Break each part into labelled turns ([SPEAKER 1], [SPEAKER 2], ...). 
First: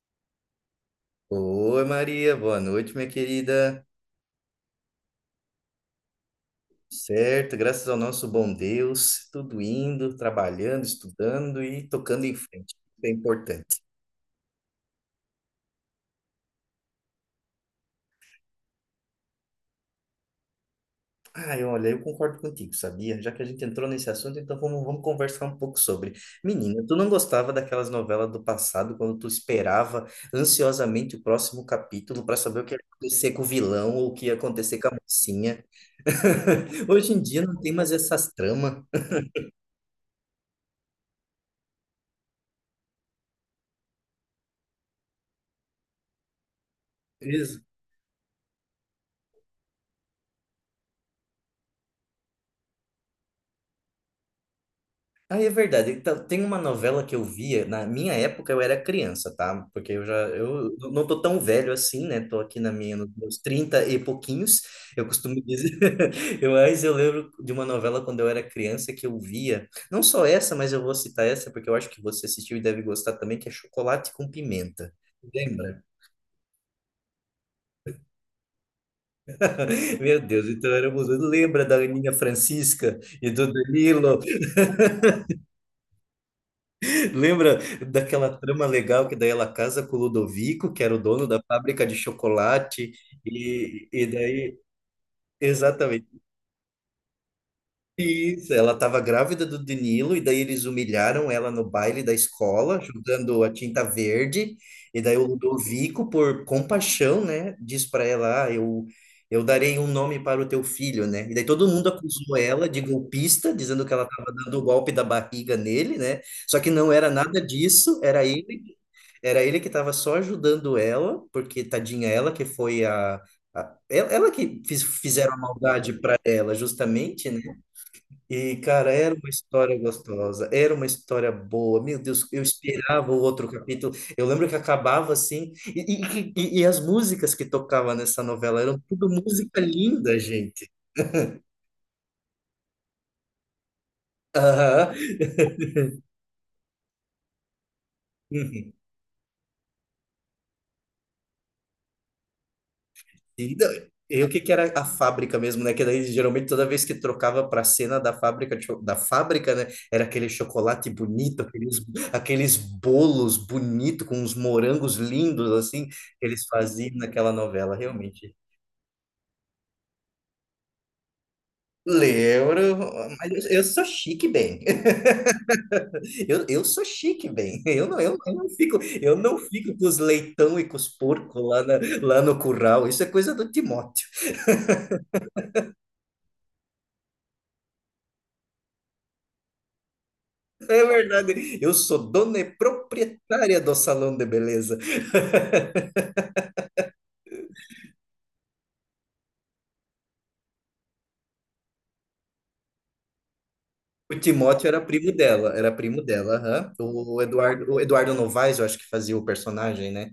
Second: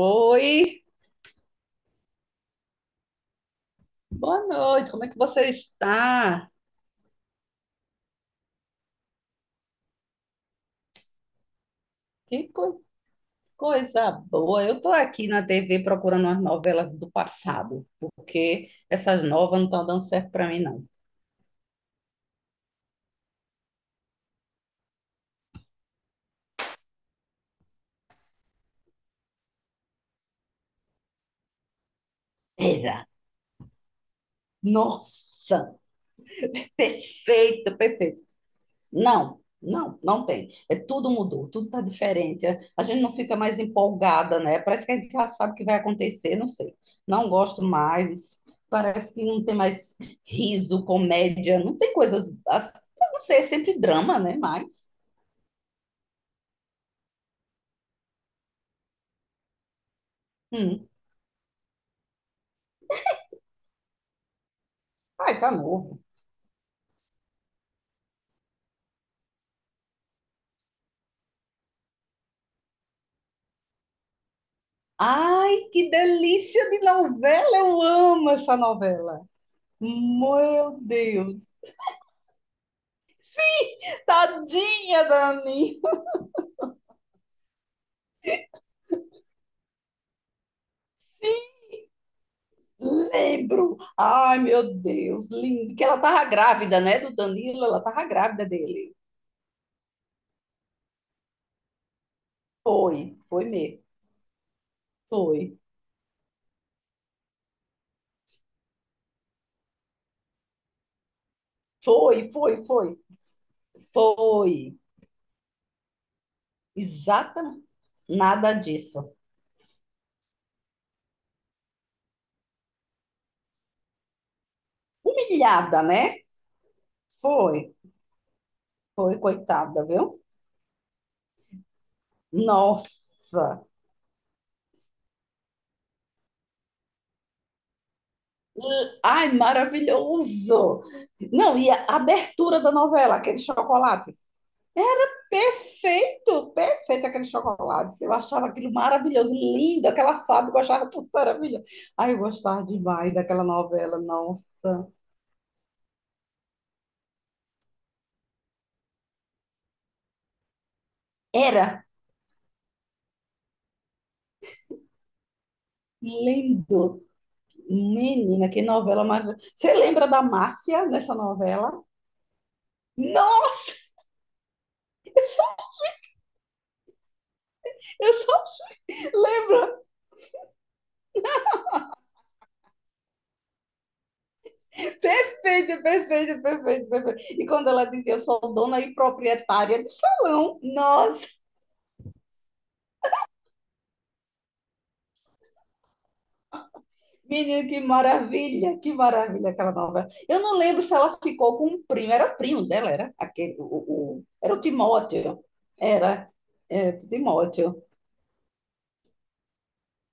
[SPEAKER 1] Oi,
[SPEAKER 2] Oi, Maria, boa noite, minha querida.
[SPEAKER 1] boa noite, como é que você está?
[SPEAKER 2] Certo, graças ao nosso bom Deus, tudo indo, trabalhando, estudando e tocando em
[SPEAKER 1] Que
[SPEAKER 2] frente.
[SPEAKER 1] co-
[SPEAKER 2] Isso é importante.
[SPEAKER 1] Coisa boa! Eu estou aqui na TV procurando umas novelas do passado, porque essas novas não estão dando certo para mim, não.
[SPEAKER 2] Ai, olha, eu concordo contigo, sabia? Já que a gente entrou nesse assunto, então vamos conversar um pouco sobre. Menina, tu não gostava daquelas novelas do passado, quando tu esperava ansiosamente o próximo capítulo para saber o que ia
[SPEAKER 1] Eita,
[SPEAKER 2] acontecer com o vilão ou o que ia acontecer com a mocinha?
[SPEAKER 1] nossa,
[SPEAKER 2] Hoje em dia não tem
[SPEAKER 1] perfeito,
[SPEAKER 2] mais
[SPEAKER 1] perfeito.
[SPEAKER 2] essas tramas.
[SPEAKER 1] Não, não, não tem. É, tudo mudou, tudo está diferente. A gente não fica mais empolgada, né? Parece que a gente já sabe o que vai acontecer, não sei. Não gosto mais. Parece que não tem mais riso, comédia, não tem coisas. Eu não sei, é sempre drama, né? Mas.
[SPEAKER 2] Ah, é verdade. Então, tem uma novela que eu via, na minha época eu era criança, tá? Porque eu
[SPEAKER 1] Hum,
[SPEAKER 2] não tô tão velho assim, né? Tô aqui nos meus 30 e pouquinhos, eu costumo
[SPEAKER 1] ai, tá
[SPEAKER 2] dizer.
[SPEAKER 1] novo.
[SPEAKER 2] Mas eu lembro de uma novela quando eu era criança que eu via, não só essa, mas eu vou citar essa porque eu acho que você assistiu e deve gostar também, que é Chocolate com Pimenta.
[SPEAKER 1] Ai,
[SPEAKER 2] Lembra?
[SPEAKER 1] que delícia de novela! Eu amo essa novela.
[SPEAKER 2] Meu Deus, então
[SPEAKER 1] Meu
[SPEAKER 2] éramos.
[SPEAKER 1] Deus!
[SPEAKER 2] Lembra da Aninha Francisca e do Danilo?
[SPEAKER 1] Tadinha, Dani!
[SPEAKER 2] Lembra daquela trama legal que daí ela casa com o Ludovico, que era o dono da fábrica de chocolate,
[SPEAKER 1] Lembro!
[SPEAKER 2] e
[SPEAKER 1] Ai,
[SPEAKER 2] daí,
[SPEAKER 1] meu Deus, lindo. Que ela
[SPEAKER 2] exatamente.
[SPEAKER 1] tava grávida, né, do Danilo? Ela tava grávida
[SPEAKER 2] Isso, ela
[SPEAKER 1] dele.
[SPEAKER 2] estava grávida do Danilo, e daí eles humilharam ela no baile da escola,
[SPEAKER 1] Foi,
[SPEAKER 2] jogando
[SPEAKER 1] foi
[SPEAKER 2] a
[SPEAKER 1] mesmo.
[SPEAKER 2] tinta verde, e daí o
[SPEAKER 1] Foi,
[SPEAKER 2] Ludovico, por compaixão, né, diz para ela, ah, eu darei um nome para o teu filho, né, e daí todo mundo
[SPEAKER 1] foi,
[SPEAKER 2] acusou
[SPEAKER 1] foi,
[SPEAKER 2] ela de
[SPEAKER 1] foi.
[SPEAKER 2] golpista, dizendo que ela estava dando o
[SPEAKER 1] Foi.
[SPEAKER 2] golpe da barriga nele, né, só que não era nada
[SPEAKER 1] Exatamente.
[SPEAKER 2] disso,
[SPEAKER 1] Nada disso.
[SPEAKER 2] era ele que estava só ajudando ela, porque tadinha ela que foi a... Ela que fizeram a
[SPEAKER 1] Humilhada,
[SPEAKER 2] maldade para
[SPEAKER 1] né?
[SPEAKER 2] ela, justamente, né?
[SPEAKER 1] Foi,
[SPEAKER 2] E, cara, era
[SPEAKER 1] foi,
[SPEAKER 2] uma história
[SPEAKER 1] coitada, viu?
[SPEAKER 2] gostosa, era uma história boa. Meu Deus, eu esperava o outro
[SPEAKER 1] Nossa.
[SPEAKER 2] capítulo. Eu lembro que acabava assim, e as músicas que tocava nessa novela eram tudo
[SPEAKER 1] Ai,
[SPEAKER 2] música linda, gente.
[SPEAKER 1] maravilhoso. Não, e a abertura da novela, aquele chocolate.
[SPEAKER 2] Aham.
[SPEAKER 1] Perfeito, perfeito aquele chocolate. Eu achava aquilo
[SPEAKER 2] Uhum.
[SPEAKER 1] maravilhoso, lindo, aquela fábrica, eu achava tudo maravilhoso. Ai, eu gostava demais daquela
[SPEAKER 2] E não,
[SPEAKER 1] novela,
[SPEAKER 2] e o que que era a
[SPEAKER 1] nossa.
[SPEAKER 2] fábrica mesmo, né? Que daí geralmente toda vez que trocava para a cena da fábrica, da fábrica, né? Era aquele chocolate bonito, aqueles,
[SPEAKER 1] Era
[SPEAKER 2] aqueles bolos bonitos com uns morangos lindos assim que eles faziam
[SPEAKER 1] lindo.
[SPEAKER 2] naquela novela. Realmente.
[SPEAKER 1] Menina, que novela mais. Você lembra da Márcia nessa novela?
[SPEAKER 2] Lembro, mas eu
[SPEAKER 1] Nossa,
[SPEAKER 2] sou chique bem. Eu sou chique bem.
[SPEAKER 1] eu
[SPEAKER 2] Eu, eu
[SPEAKER 1] só
[SPEAKER 2] não fico, eu não fico
[SPEAKER 1] lembro.
[SPEAKER 2] com os leitão e com os porcos lá, lá no curral. Isso é coisa do Timóteo.
[SPEAKER 1] Perfeito, perfeito, perfeito, perfeito. E quando ela dizia, eu sou dona e proprietária de salão.
[SPEAKER 2] É
[SPEAKER 1] Nossa.
[SPEAKER 2] verdade. Eu sou dona e proprietária do salão de beleza.
[SPEAKER 1] Menino, que maravilha aquela novela. Eu não lembro se ela ficou com um primo, era primo dela, era aquele,
[SPEAKER 2] O
[SPEAKER 1] era o
[SPEAKER 2] Timóteo
[SPEAKER 1] Timóteo,
[SPEAKER 2] era primo
[SPEAKER 1] era
[SPEAKER 2] dela, aham.
[SPEAKER 1] é,
[SPEAKER 2] O Eduardo, o
[SPEAKER 1] Timóteo.
[SPEAKER 2] Eduardo Novaes, eu acho que fazia o personagem, né?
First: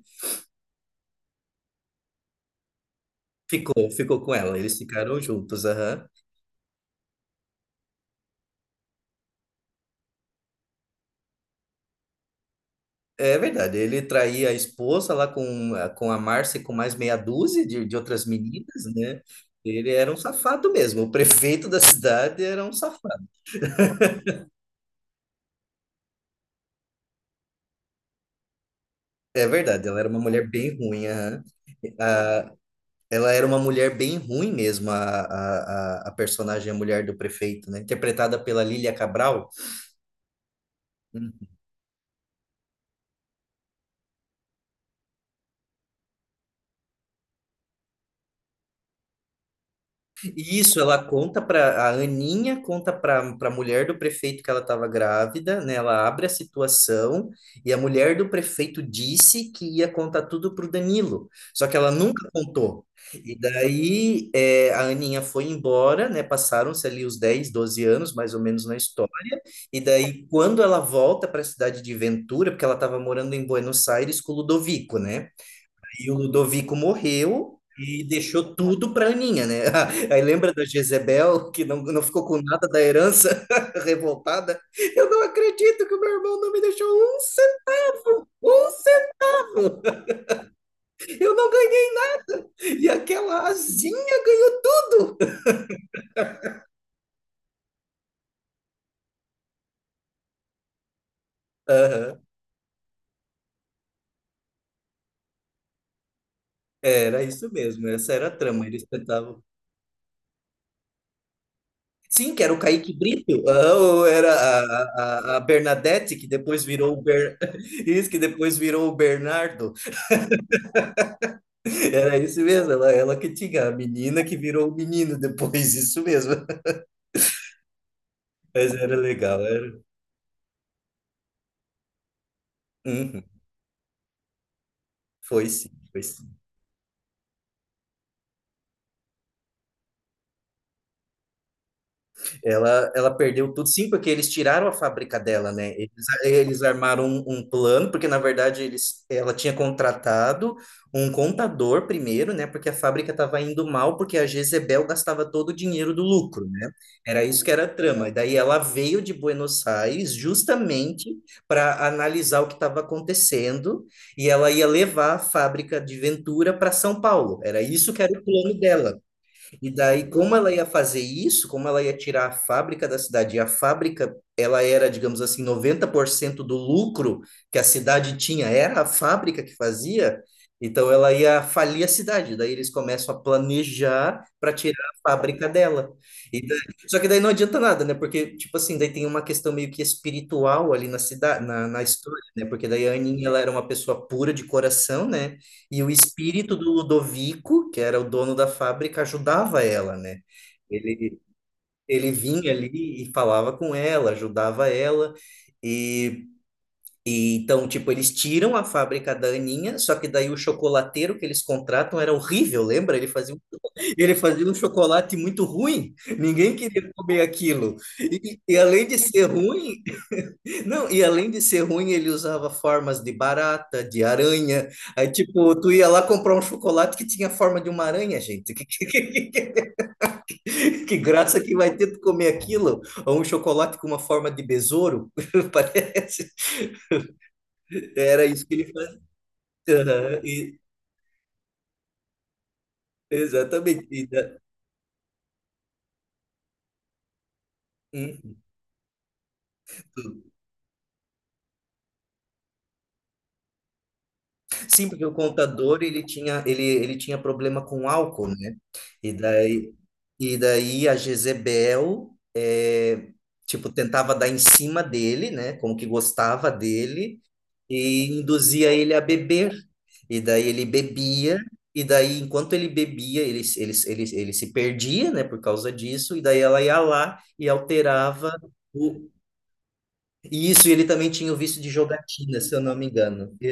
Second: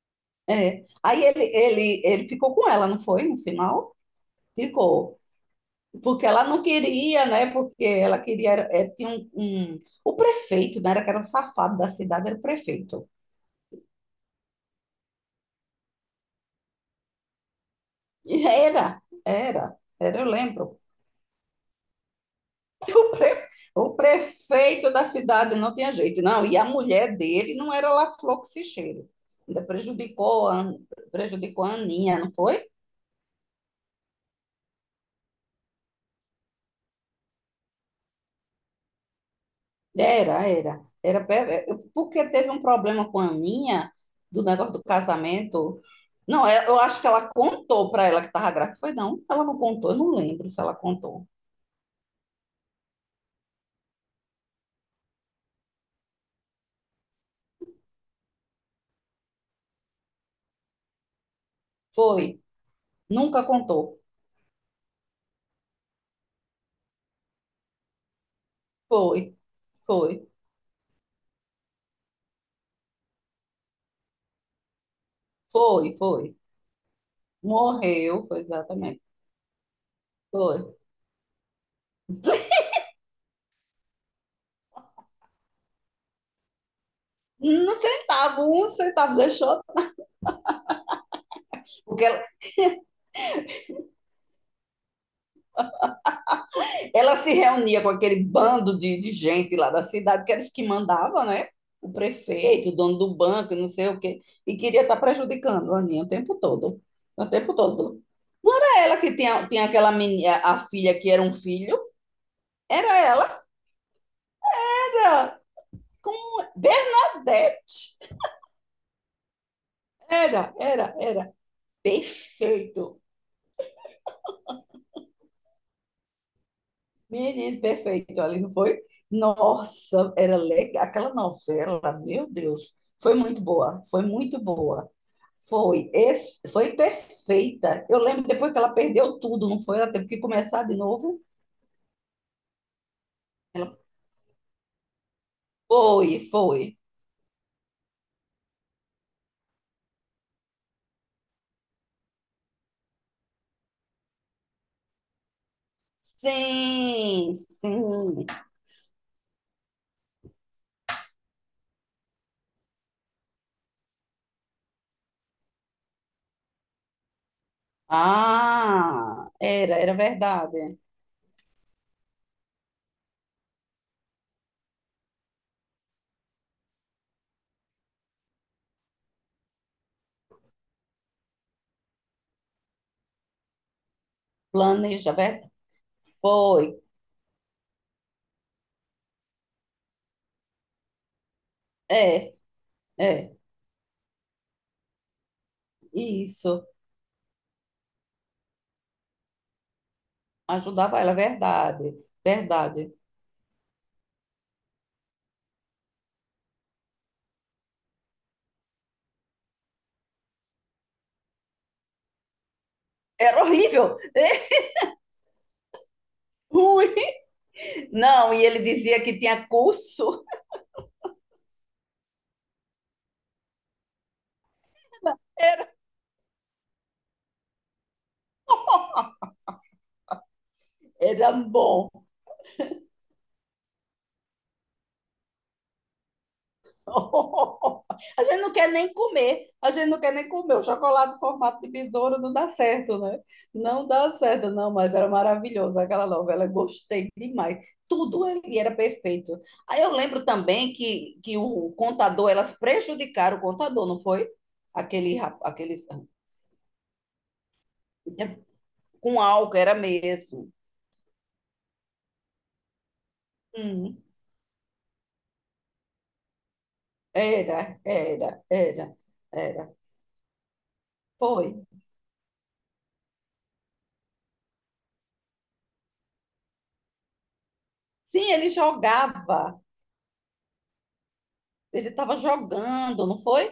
[SPEAKER 1] É. Aí ele ficou com ela, não foi? No
[SPEAKER 2] Ficou,
[SPEAKER 1] final?
[SPEAKER 2] ficou com ela. Eles
[SPEAKER 1] Ficou.
[SPEAKER 2] ficaram juntos, aham.
[SPEAKER 1] Porque ela não queria, né? Porque ela queria, é, tinha o prefeito, né? Era que era um safado da cidade, era o prefeito.
[SPEAKER 2] É verdade, ele traía a esposa lá com a Márcia e com mais meia dúzia de outras meninas,
[SPEAKER 1] Era,
[SPEAKER 2] né?
[SPEAKER 1] era,
[SPEAKER 2] Ele era um
[SPEAKER 1] era, eu
[SPEAKER 2] safado
[SPEAKER 1] lembro.
[SPEAKER 2] mesmo, o prefeito da cidade era um
[SPEAKER 1] O,
[SPEAKER 2] safado.
[SPEAKER 1] pre- o prefeito da cidade não tinha jeito, não. E a mulher dele não era lá flor que se cheira.
[SPEAKER 2] É
[SPEAKER 1] Ainda
[SPEAKER 2] verdade, ela era uma mulher
[SPEAKER 1] prejudicou a,
[SPEAKER 2] bem ruim, aham.
[SPEAKER 1] Prejudicou a Aninha, não
[SPEAKER 2] Ah,
[SPEAKER 1] foi?
[SPEAKER 2] ela era uma mulher bem ruim mesmo, a personagem, a mulher do prefeito, né? Interpretada pela Lília Cabral.
[SPEAKER 1] Era, era. É, porque teve um problema com a Aninha do negócio do casamento. Não, é- eu acho que ela contou para ela que estava grávida. Foi não, ela não contou, eu não lembro
[SPEAKER 2] E
[SPEAKER 1] se ela
[SPEAKER 2] isso, ela
[SPEAKER 1] contou.
[SPEAKER 2] conta para a mulher do prefeito que ela estava grávida, né? Ela abre a situação e a mulher do prefeito disse que ia contar tudo para o Danilo, só que ela nunca
[SPEAKER 1] Foi,
[SPEAKER 2] contou. E
[SPEAKER 1] nunca contou.
[SPEAKER 2] daí é, a Aninha foi embora, né? Passaram-se ali os 10 12 anos, mais ou menos, na história.
[SPEAKER 1] Foi,
[SPEAKER 2] E daí,
[SPEAKER 1] foi,
[SPEAKER 2] quando ela volta para a cidade de Ventura, porque ela estava morando em Buenos Aires com o Ludovico, né?
[SPEAKER 1] foi,
[SPEAKER 2] E o
[SPEAKER 1] foi.
[SPEAKER 2] Ludovico morreu e
[SPEAKER 1] Morreu, foi
[SPEAKER 2] deixou tudo
[SPEAKER 1] exatamente.
[SPEAKER 2] para Aninha, né? Aí lembra
[SPEAKER 1] Foi.
[SPEAKER 2] da Jezebel, que não ficou com nada da herança, revoltada? Eu não acredito que o meu irmão não me deixou um centavo!
[SPEAKER 1] Um centavo deixou,
[SPEAKER 2] Um centavo! Eu não ganhei!
[SPEAKER 1] porque ela,
[SPEAKER 2] E aquela asinha ganhou tudo!
[SPEAKER 1] ela se reunia com aquele bando de gente lá da cidade, que eles que mandavam, né? O
[SPEAKER 2] Aham.
[SPEAKER 1] prefeito, o dono do banco, não sei o quê, e queria estar prejudicando a Aninha o tempo todo.
[SPEAKER 2] Era
[SPEAKER 1] O
[SPEAKER 2] isso
[SPEAKER 1] tempo
[SPEAKER 2] mesmo,
[SPEAKER 1] todo.
[SPEAKER 2] essa era a
[SPEAKER 1] Não
[SPEAKER 2] trama,
[SPEAKER 1] era
[SPEAKER 2] eles
[SPEAKER 1] ela que
[SPEAKER 2] tentavam.
[SPEAKER 1] tinha, tinha aquela menina, a filha que era um filho,
[SPEAKER 2] Sim, que era o Kaique
[SPEAKER 1] era
[SPEAKER 2] Brito,
[SPEAKER 1] ela,
[SPEAKER 2] ah, ou era a, a,
[SPEAKER 1] era
[SPEAKER 2] a
[SPEAKER 1] com
[SPEAKER 2] Bernadette, que depois virou o Ber... Isso,
[SPEAKER 1] Bernadette.
[SPEAKER 2] que depois virou o Bernardo.
[SPEAKER 1] Era, era, era.
[SPEAKER 2] Era isso mesmo, ela,
[SPEAKER 1] Perfeito.
[SPEAKER 2] ela que tinha a menina que virou o menino depois, isso mesmo.
[SPEAKER 1] Menino perfeito ali, não
[SPEAKER 2] Mas
[SPEAKER 1] foi?
[SPEAKER 2] era legal, era.
[SPEAKER 1] Nossa, era legal. Aquela novela, meu Deus, foi
[SPEAKER 2] Uhum,
[SPEAKER 1] muito boa, foi muito boa.
[SPEAKER 2] foi sim,
[SPEAKER 1] Foi,
[SPEAKER 2] foi sim.
[SPEAKER 1] foi perfeita. Eu lembro depois que ela perdeu tudo, não foi? Ela teve que começar de novo.
[SPEAKER 2] Ela perdeu tudo,
[SPEAKER 1] Ela
[SPEAKER 2] sim, porque eles tiraram a fábrica dela, né? Eles,
[SPEAKER 1] foi,
[SPEAKER 2] eles
[SPEAKER 1] foi.
[SPEAKER 2] armaram um plano, porque na verdade ela tinha contratado um contador primeiro, né? Porque a fábrica estava indo mal, porque a Jezebel gastava todo o dinheiro do lucro, né? Era
[SPEAKER 1] Sim,
[SPEAKER 2] isso que era a trama. E
[SPEAKER 1] sim.
[SPEAKER 2] daí ela veio de Buenos Aires justamente para analisar o que estava acontecendo e ela ia levar a fábrica de Ventura para São Paulo. Era isso que era o plano dela.
[SPEAKER 1] Ah,
[SPEAKER 2] E
[SPEAKER 1] era, era
[SPEAKER 2] daí, como ela ia
[SPEAKER 1] verdade.
[SPEAKER 2] fazer isso, como ela ia tirar a fábrica da cidade, e a fábrica, ela era, digamos assim, 90% do lucro que a cidade tinha, era a fábrica que fazia, então ela ia falir a cidade. Daí eles começam a planejar para tirar a
[SPEAKER 1] Planeja,
[SPEAKER 2] fábrica
[SPEAKER 1] ver-
[SPEAKER 2] dela. E daí-
[SPEAKER 1] Foi.
[SPEAKER 2] só que daí não adianta nada, né? Porque, tipo assim, daí tem uma questão meio que espiritual ali na cidade, na história,
[SPEAKER 1] É,
[SPEAKER 2] né? Porque daí a Aninha,
[SPEAKER 1] é,
[SPEAKER 2] ela era uma pessoa pura de coração, né? E o espírito
[SPEAKER 1] isso.
[SPEAKER 2] do Ludovico, que era o dono da fábrica, ajudava ela, né?
[SPEAKER 1] Ajudava ela, é
[SPEAKER 2] Ele,
[SPEAKER 1] verdade,
[SPEAKER 2] ele vinha
[SPEAKER 1] verdade.
[SPEAKER 2] ali e falava com ela, ajudava ela. E, e então, tipo, eles tiram a fábrica da Aninha, só que daí o chocolateiro que eles contratam era horrível, lembra? Ele fazia,
[SPEAKER 1] Era horrível.
[SPEAKER 2] ele fazia um chocolate muito ruim, ninguém
[SPEAKER 1] Ui!
[SPEAKER 2] queria comer aquilo.
[SPEAKER 1] Não,
[SPEAKER 2] E,
[SPEAKER 1] e
[SPEAKER 2] e
[SPEAKER 1] ele
[SPEAKER 2] além de
[SPEAKER 1] dizia que
[SPEAKER 2] ser
[SPEAKER 1] tinha
[SPEAKER 2] ruim,
[SPEAKER 1] curso.
[SPEAKER 2] não, e além de ser ruim, ele usava formas de barata, de aranha. Aí, tipo,
[SPEAKER 1] Era,
[SPEAKER 2] tu ia lá comprar um chocolate que tinha a forma de uma aranha, gente. Que
[SPEAKER 1] era
[SPEAKER 2] graça que vai
[SPEAKER 1] bom.
[SPEAKER 2] ter tu comer aquilo? Ou um chocolate com uma forma de besouro, parece.
[SPEAKER 1] A
[SPEAKER 2] Era
[SPEAKER 1] gente
[SPEAKER 2] isso
[SPEAKER 1] não
[SPEAKER 2] que ele
[SPEAKER 1] quer nem
[SPEAKER 2] fazia.
[SPEAKER 1] comer, a gente não quer
[SPEAKER 2] Aham,
[SPEAKER 1] nem comer. O chocolate em formato de besouro não dá certo, né?
[SPEAKER 2] exatamente.
[SPEAKER 1] Não
[SPEAKER 2] E
[SPEAKER 1] dá
[SPEAKER 2] da-
[SPEAKER 1] certo, não, mas era maravilhoso aquela novela, gostei demais. Tudo
[SPEAKER 2] hum.
[SPEAKER 1] ali era perfeito. Aí eu lembro também que o contador, elas prejudicaram o contador, não foi?
[SPEAKER 2] Sim, porque o
[SPEAKER 1] Aquele
[SPEAKER 2] contador ele tinha problema com álcool, né? E
[SPEAKER 1] com álcool,
[SPEAKER 2] daí
[SPEAKER 1] era
[SPEAKER 2] e
[SPEAKER 1] mesmo.
[SPEAKER 2] daí a Jezebel é, tipo
[SPEAKER 1] Hum,
[SPEAKER 2] tentava dar em cima dele, né? Como que gostava dele
[SPEAKER 1] era,
[SPEAKER 2] e
[SPEAKER 1] era,
[SPEAKER 2] induzia ele
[SPEAKER 1] era,
[SPEAKER 2] a beber.
[SPEAKER 1] era.
[SPEAKER 2] E daí ele bebia
[SPEAKER 1] Foi.
[SPEAKER 2] e daí enquanto ele bebia ele se perdia, né? Por causa disso e daí ela ia lá e
[SPEAKER 1] Sim,
[SPEAKER 2] alterava
[SPEAKER 1] ele
[SPEAKER 2] o
[SPEAKER 1] jogava.
[SPEAKER 2] e isso e ele também tinha o vício de
[SPEAKER 1] Ele estava
[SPEAKER 2] jogatina, se eu não me
[SPEAKER 1] jogando, não
[SPEAKER 2] engano.
[SPEAKER 1] foi?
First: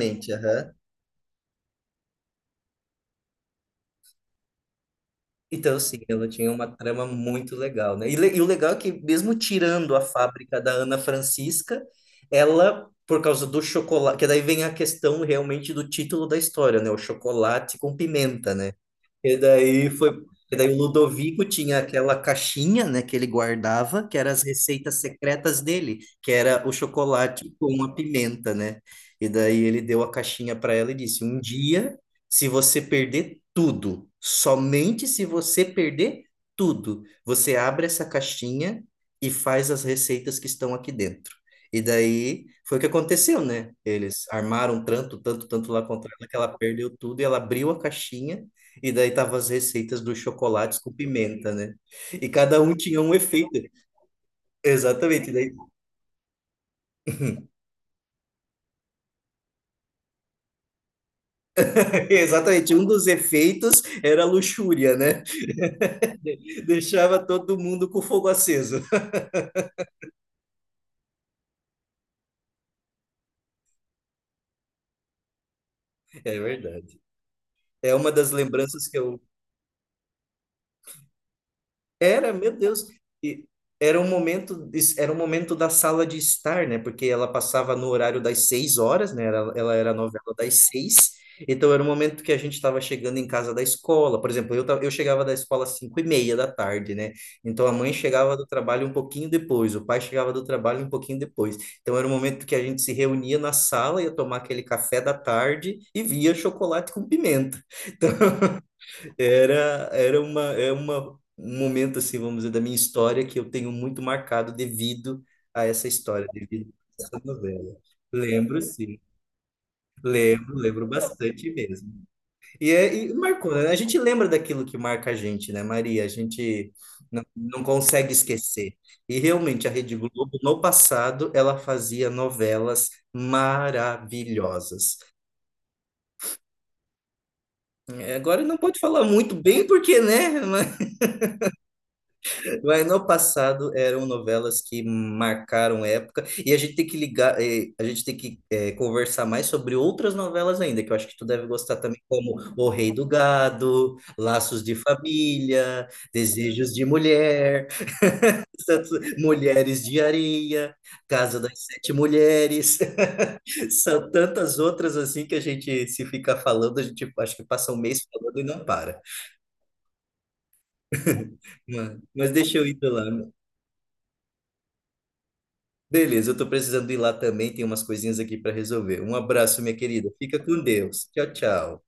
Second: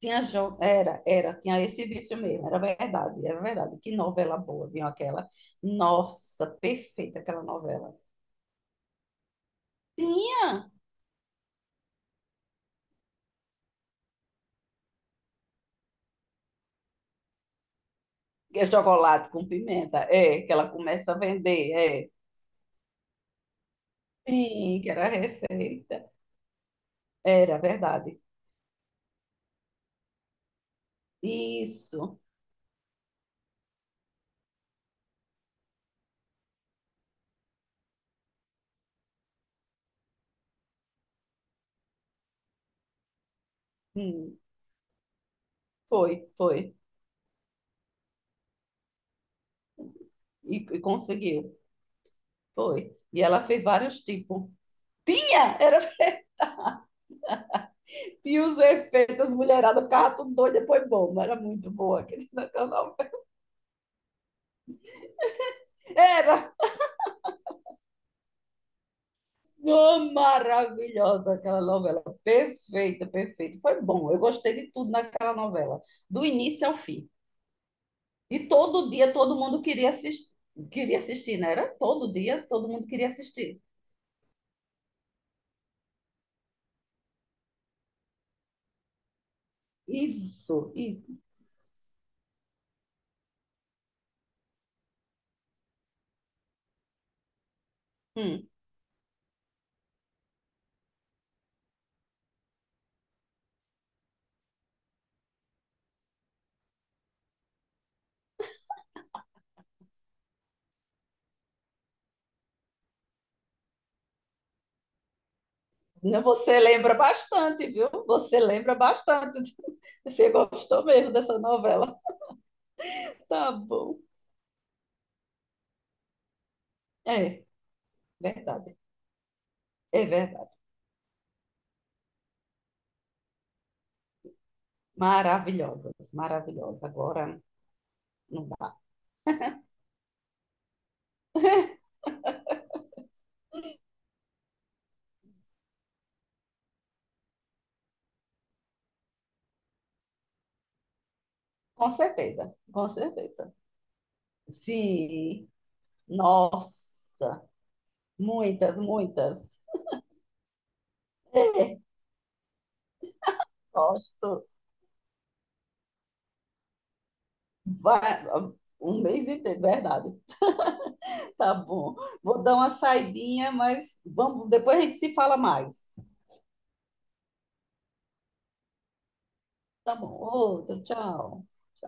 [SPEAKER 1] Tinha jo...
[SPEAKER 2] aham.
[SPEAKER 1] Era, era, tinha esse vício mesmo, era verdade, era verdade. Que novela boa, viu aquela?
[SPEAKER 2] Então, sim, ela
[SPEAKER 1] Nossa,
[SPEAKER 2] tinha uma trama
[SPEAKER 1] perfeita aquela
[SPEAKER 2] muito
[SPEAKER 1] novela.
[SPEAKER 2] legal, né? E o legal é que, mesmo tirando a
[SPEAKER 1] Tinha
[SPEAKER 2] fábrica da Ana Francisca, ela, por causa do chocolate, que daí vem a questão realmente do título da história, né? O chocolate com pimenta,
[SPEAKER 1] que é
[SPEAKER 2] né?
[SPEAKER 1] chocolate
[SPEAKER 2] E
[SPEAKER 1] com
[SPEAKER 2] daí
[SPEAKER 1] pimenta,
[SPEAKER 2] foi.
[SPEAKER 1] é, que
[SPEAKER 2] E
[SPEAKER 1] ela
[SPEAKER 2] daí o
[SPEAKER 1] começa a
[SPEAKER 2] Ludovico
[SPEAKER 1] vender,
[SPEAKER 2] tinha
[SPEAKER 1] é.
[SPEAKER 2] aquela caixinha, né, que ele guardava, que era as
[SPEAKER 1] Sim, que
[SPEAKER 2] receitas
[SPEAKER 1] era a
[SPEAKER 2] secretas
[SPEAKER 1] receita.
[SPEAKER 2] dele, que era o chocolate
[SPEAKER 1] Era
[SPEAKER 2] com a
[SPEAKER 1] verdade.
[SPEAKER 2] pimenta, né? E daí ele deu a caixinha para ela e disse: Um dia
[SPEAKER 1] Isso.
[SPEAKER 2] se você perder tudo, somente se você perder tudo, você abre essa caixinha e faz as receitas que estão aqui dentro. E daí foi o que aconteceu, né? Eles
[SPEAKER 1] Hum,
[SPEAKER 2] armaram tanto, tanto, tanto lá contra ela
[SPEAKER 1] foi,
[SPEAKER 2] que ela
[SPEAKER 1] foi.
[SPEAKER 2] perdeu tudo e ela abriu a caixinha e daí tava as receitas dos chocolates
[SPEAKER 1] E
[SPEAKER 2] com pimenta,
[SPEAKER 1] conseguiu.
[SPEAKER 2] né? E cada um
[SPEAKER 1] Foi.
[SPEAKER 2] tinha um
[SPEAKER 1] E ela
[SPEAKER 2] efeito.
[SPEAKER 1] fez vários tipos.
[SPEAKER 2] Exatamente, daí,
[SPEAKER 1] Tinha! Era e os efeitos, as mulheradas ficavam tudo doida, foi bom, mas era muito boa aquela
[SPEAKER 2] exatamente. Um dos
[SPEAKER 1] novela.
[SPEAKER 2] efeitos era a luxúria, né?
[SPEAKER 1] Era
[SPEAKER 2] Deixava todo mundo com o fogo aceso.
[SPEAKER 1] uma maravilhosa aquela novela, perfeita, perfeita. Foi bom, eu gostei de tudo naquela novela, do
[SPEAKER 2] É
[SPEAKER 1] início ao
[SPEAKER 2] verdade.
[SPEAKER 1] fim.
[SPEAKER 2] É uma das
[SPEAKER 1] E
[SPEAKER 2] lembranças
[SPEAKER 1] todo
[SPEAKER 2] que
[SPEAKER 1] dia
[SPEAKER 2] eu
[SPEAKER 1] todo mundo queria assistir, né? Era todo
[SPEAKER 2] era,
[SPEAKER 1] dia
[SPEAKER 2] meu
[SPEAKER 1] todo
[SPEAKER 2] Deus,
[SPEAKER 1] mundo queria
[SPEAKER 2] e
[SPEAKER 1] assistir.
[SPEAKER 2] era um momento, era um momento da sala de estar, né? Porque ela passava no horário das 6 horas, né? Era, ela era a novela das
[SPEAKER 1] Isso,
[SPEAKER 2] seis,
[SPEAKER 1] isso.
[SPEAKER 2] então era o momento que a gente estava chegando em casa da escola. Por exemplo, eu chegava da escola às 5:30 da tarde, né? Então a mãe chegava do
[SPEAKER 1] Hum.
[SPEAKER 2] trabalho um pouquinho depois, o pai chegava do trabalho um pouquinho depois. Então era o momento que a gente se reunia na sala, ia tomar aquele café da tarde e via chocolate com pimenta. Então, Era, era uma, é uma, um momento, assim, vamos dizer, da minha história que eu tenho muito marcado devido a essa história,
[SPEAKER 1] Você
[SPEAKER 2] devido
[SPEAKER 1] lembra
[SPEAKER 2] a essa
[SPEAKER 1] bastante,
[SPEAKER 2] novela.
[SPEAKER 1] viu? Você
[SPEAKER 2] Lembro,
[SPEAKER 1] lembra
[SPEAKER 2] sim.
[SPEAKER 1] bastante. Você
[SPEAKER 2] Lembro,
[SPEAKER 1] gostou
[SPEAKER 2] lembro
[SPEAKER 1] mesmo dessa
[SPEAKER 2] bastante mesmo.
[SPEAKER 1] novela.
[SPEAKER 2] E
[SPEAKER 1] Tá
[SPEAKER 2] marcou, né? A gente
[SPEAKER 1] bom.
[SPEAKER 2] lembra daquilo que marca a gente, né, Maria? A gente não,
[SPEAKER 1] É,
[SPEAKER 2] não consegue esquecer.
[SPEAKER 1] verdade.
[SPEAKER 2] E realmente, a Rede
[SPEAKER 1] É
[SPEAKER 2] Globo,
[SPEAKER 1] verdade.
[SPEAKER 2] no passado, ela fazia novelas maravilhosas.
[SPEAKER 1] Maravilhosa, maravilhosa. Agora,
[SPEAKER 2] É, agora
[SPEAKER 1] não
[SPEAKER 2] não
[SPEAKER 1] dá.
[SPEAKER 2] pode falar muito bem, porque, né? Mas no passado eram novelas que marcaram época e a gente tem que ligar, a gente tem que conversar mais sobre outras novelas ainda, que eu acho que tu deve gostar
[SPEAKER 1] Com
[SPEAKER 2] também, como
[SPEAKER 1] certeza,
[SPEAKER 2] O
[SPEAKER 1] com
[SPEAKER 2] Rei do
[SPEAKER 1] certeza.
[SPEAKER 2] Gado, Laços de
[SPEAKER 1] Sim,
[SPEAKER 2] Família, Desejos de
[SPEAKER 1] nossa,
[SPEAKER 2] Mulher,
[SPEAKER 1] muitas, muitas.
[SPEAKER 2] Mulheres de Areia, Casa das
[SPEAKER 1] É,
[SPEAKER 2] Sete Mulheres. São
[SPEAKER 1] gosto.
[SPEAKER 2] tantas outras assim que a gente se fica falando, a gente acho que passa um mês
[SPEAKER 1] Vai,
[SPEAKER 2] falando e não para.
[SPEAKER 1] um mês inteiro, verdade. Tá bom.
[SPEAKER 2] Mas
[SPEAKER 1] Vou dar
[SPEAKER 2] deixa eu
[SPEAKER 1] uma
[SPEAKER 2] ir lá.
[SPEAKER 1] saidinha, mas vamos, depois a gente se fala mais.
[SPEAKER 2] Beleza, eu tô precisando ir lá também, tem umas coisinhas aqui para resolver. Um abraço, minha
[SPEAKER 1] Tá
[SPEAKER 2] querida.
[SPEAKER 1] bom,
[SPEAKER 2] Fica com
[SPEAKER 1] outro,
[SPEAKER 2] Deus. Tchau,
[SPEAKER 1] tchau.
[SPEAKER 2] tchau.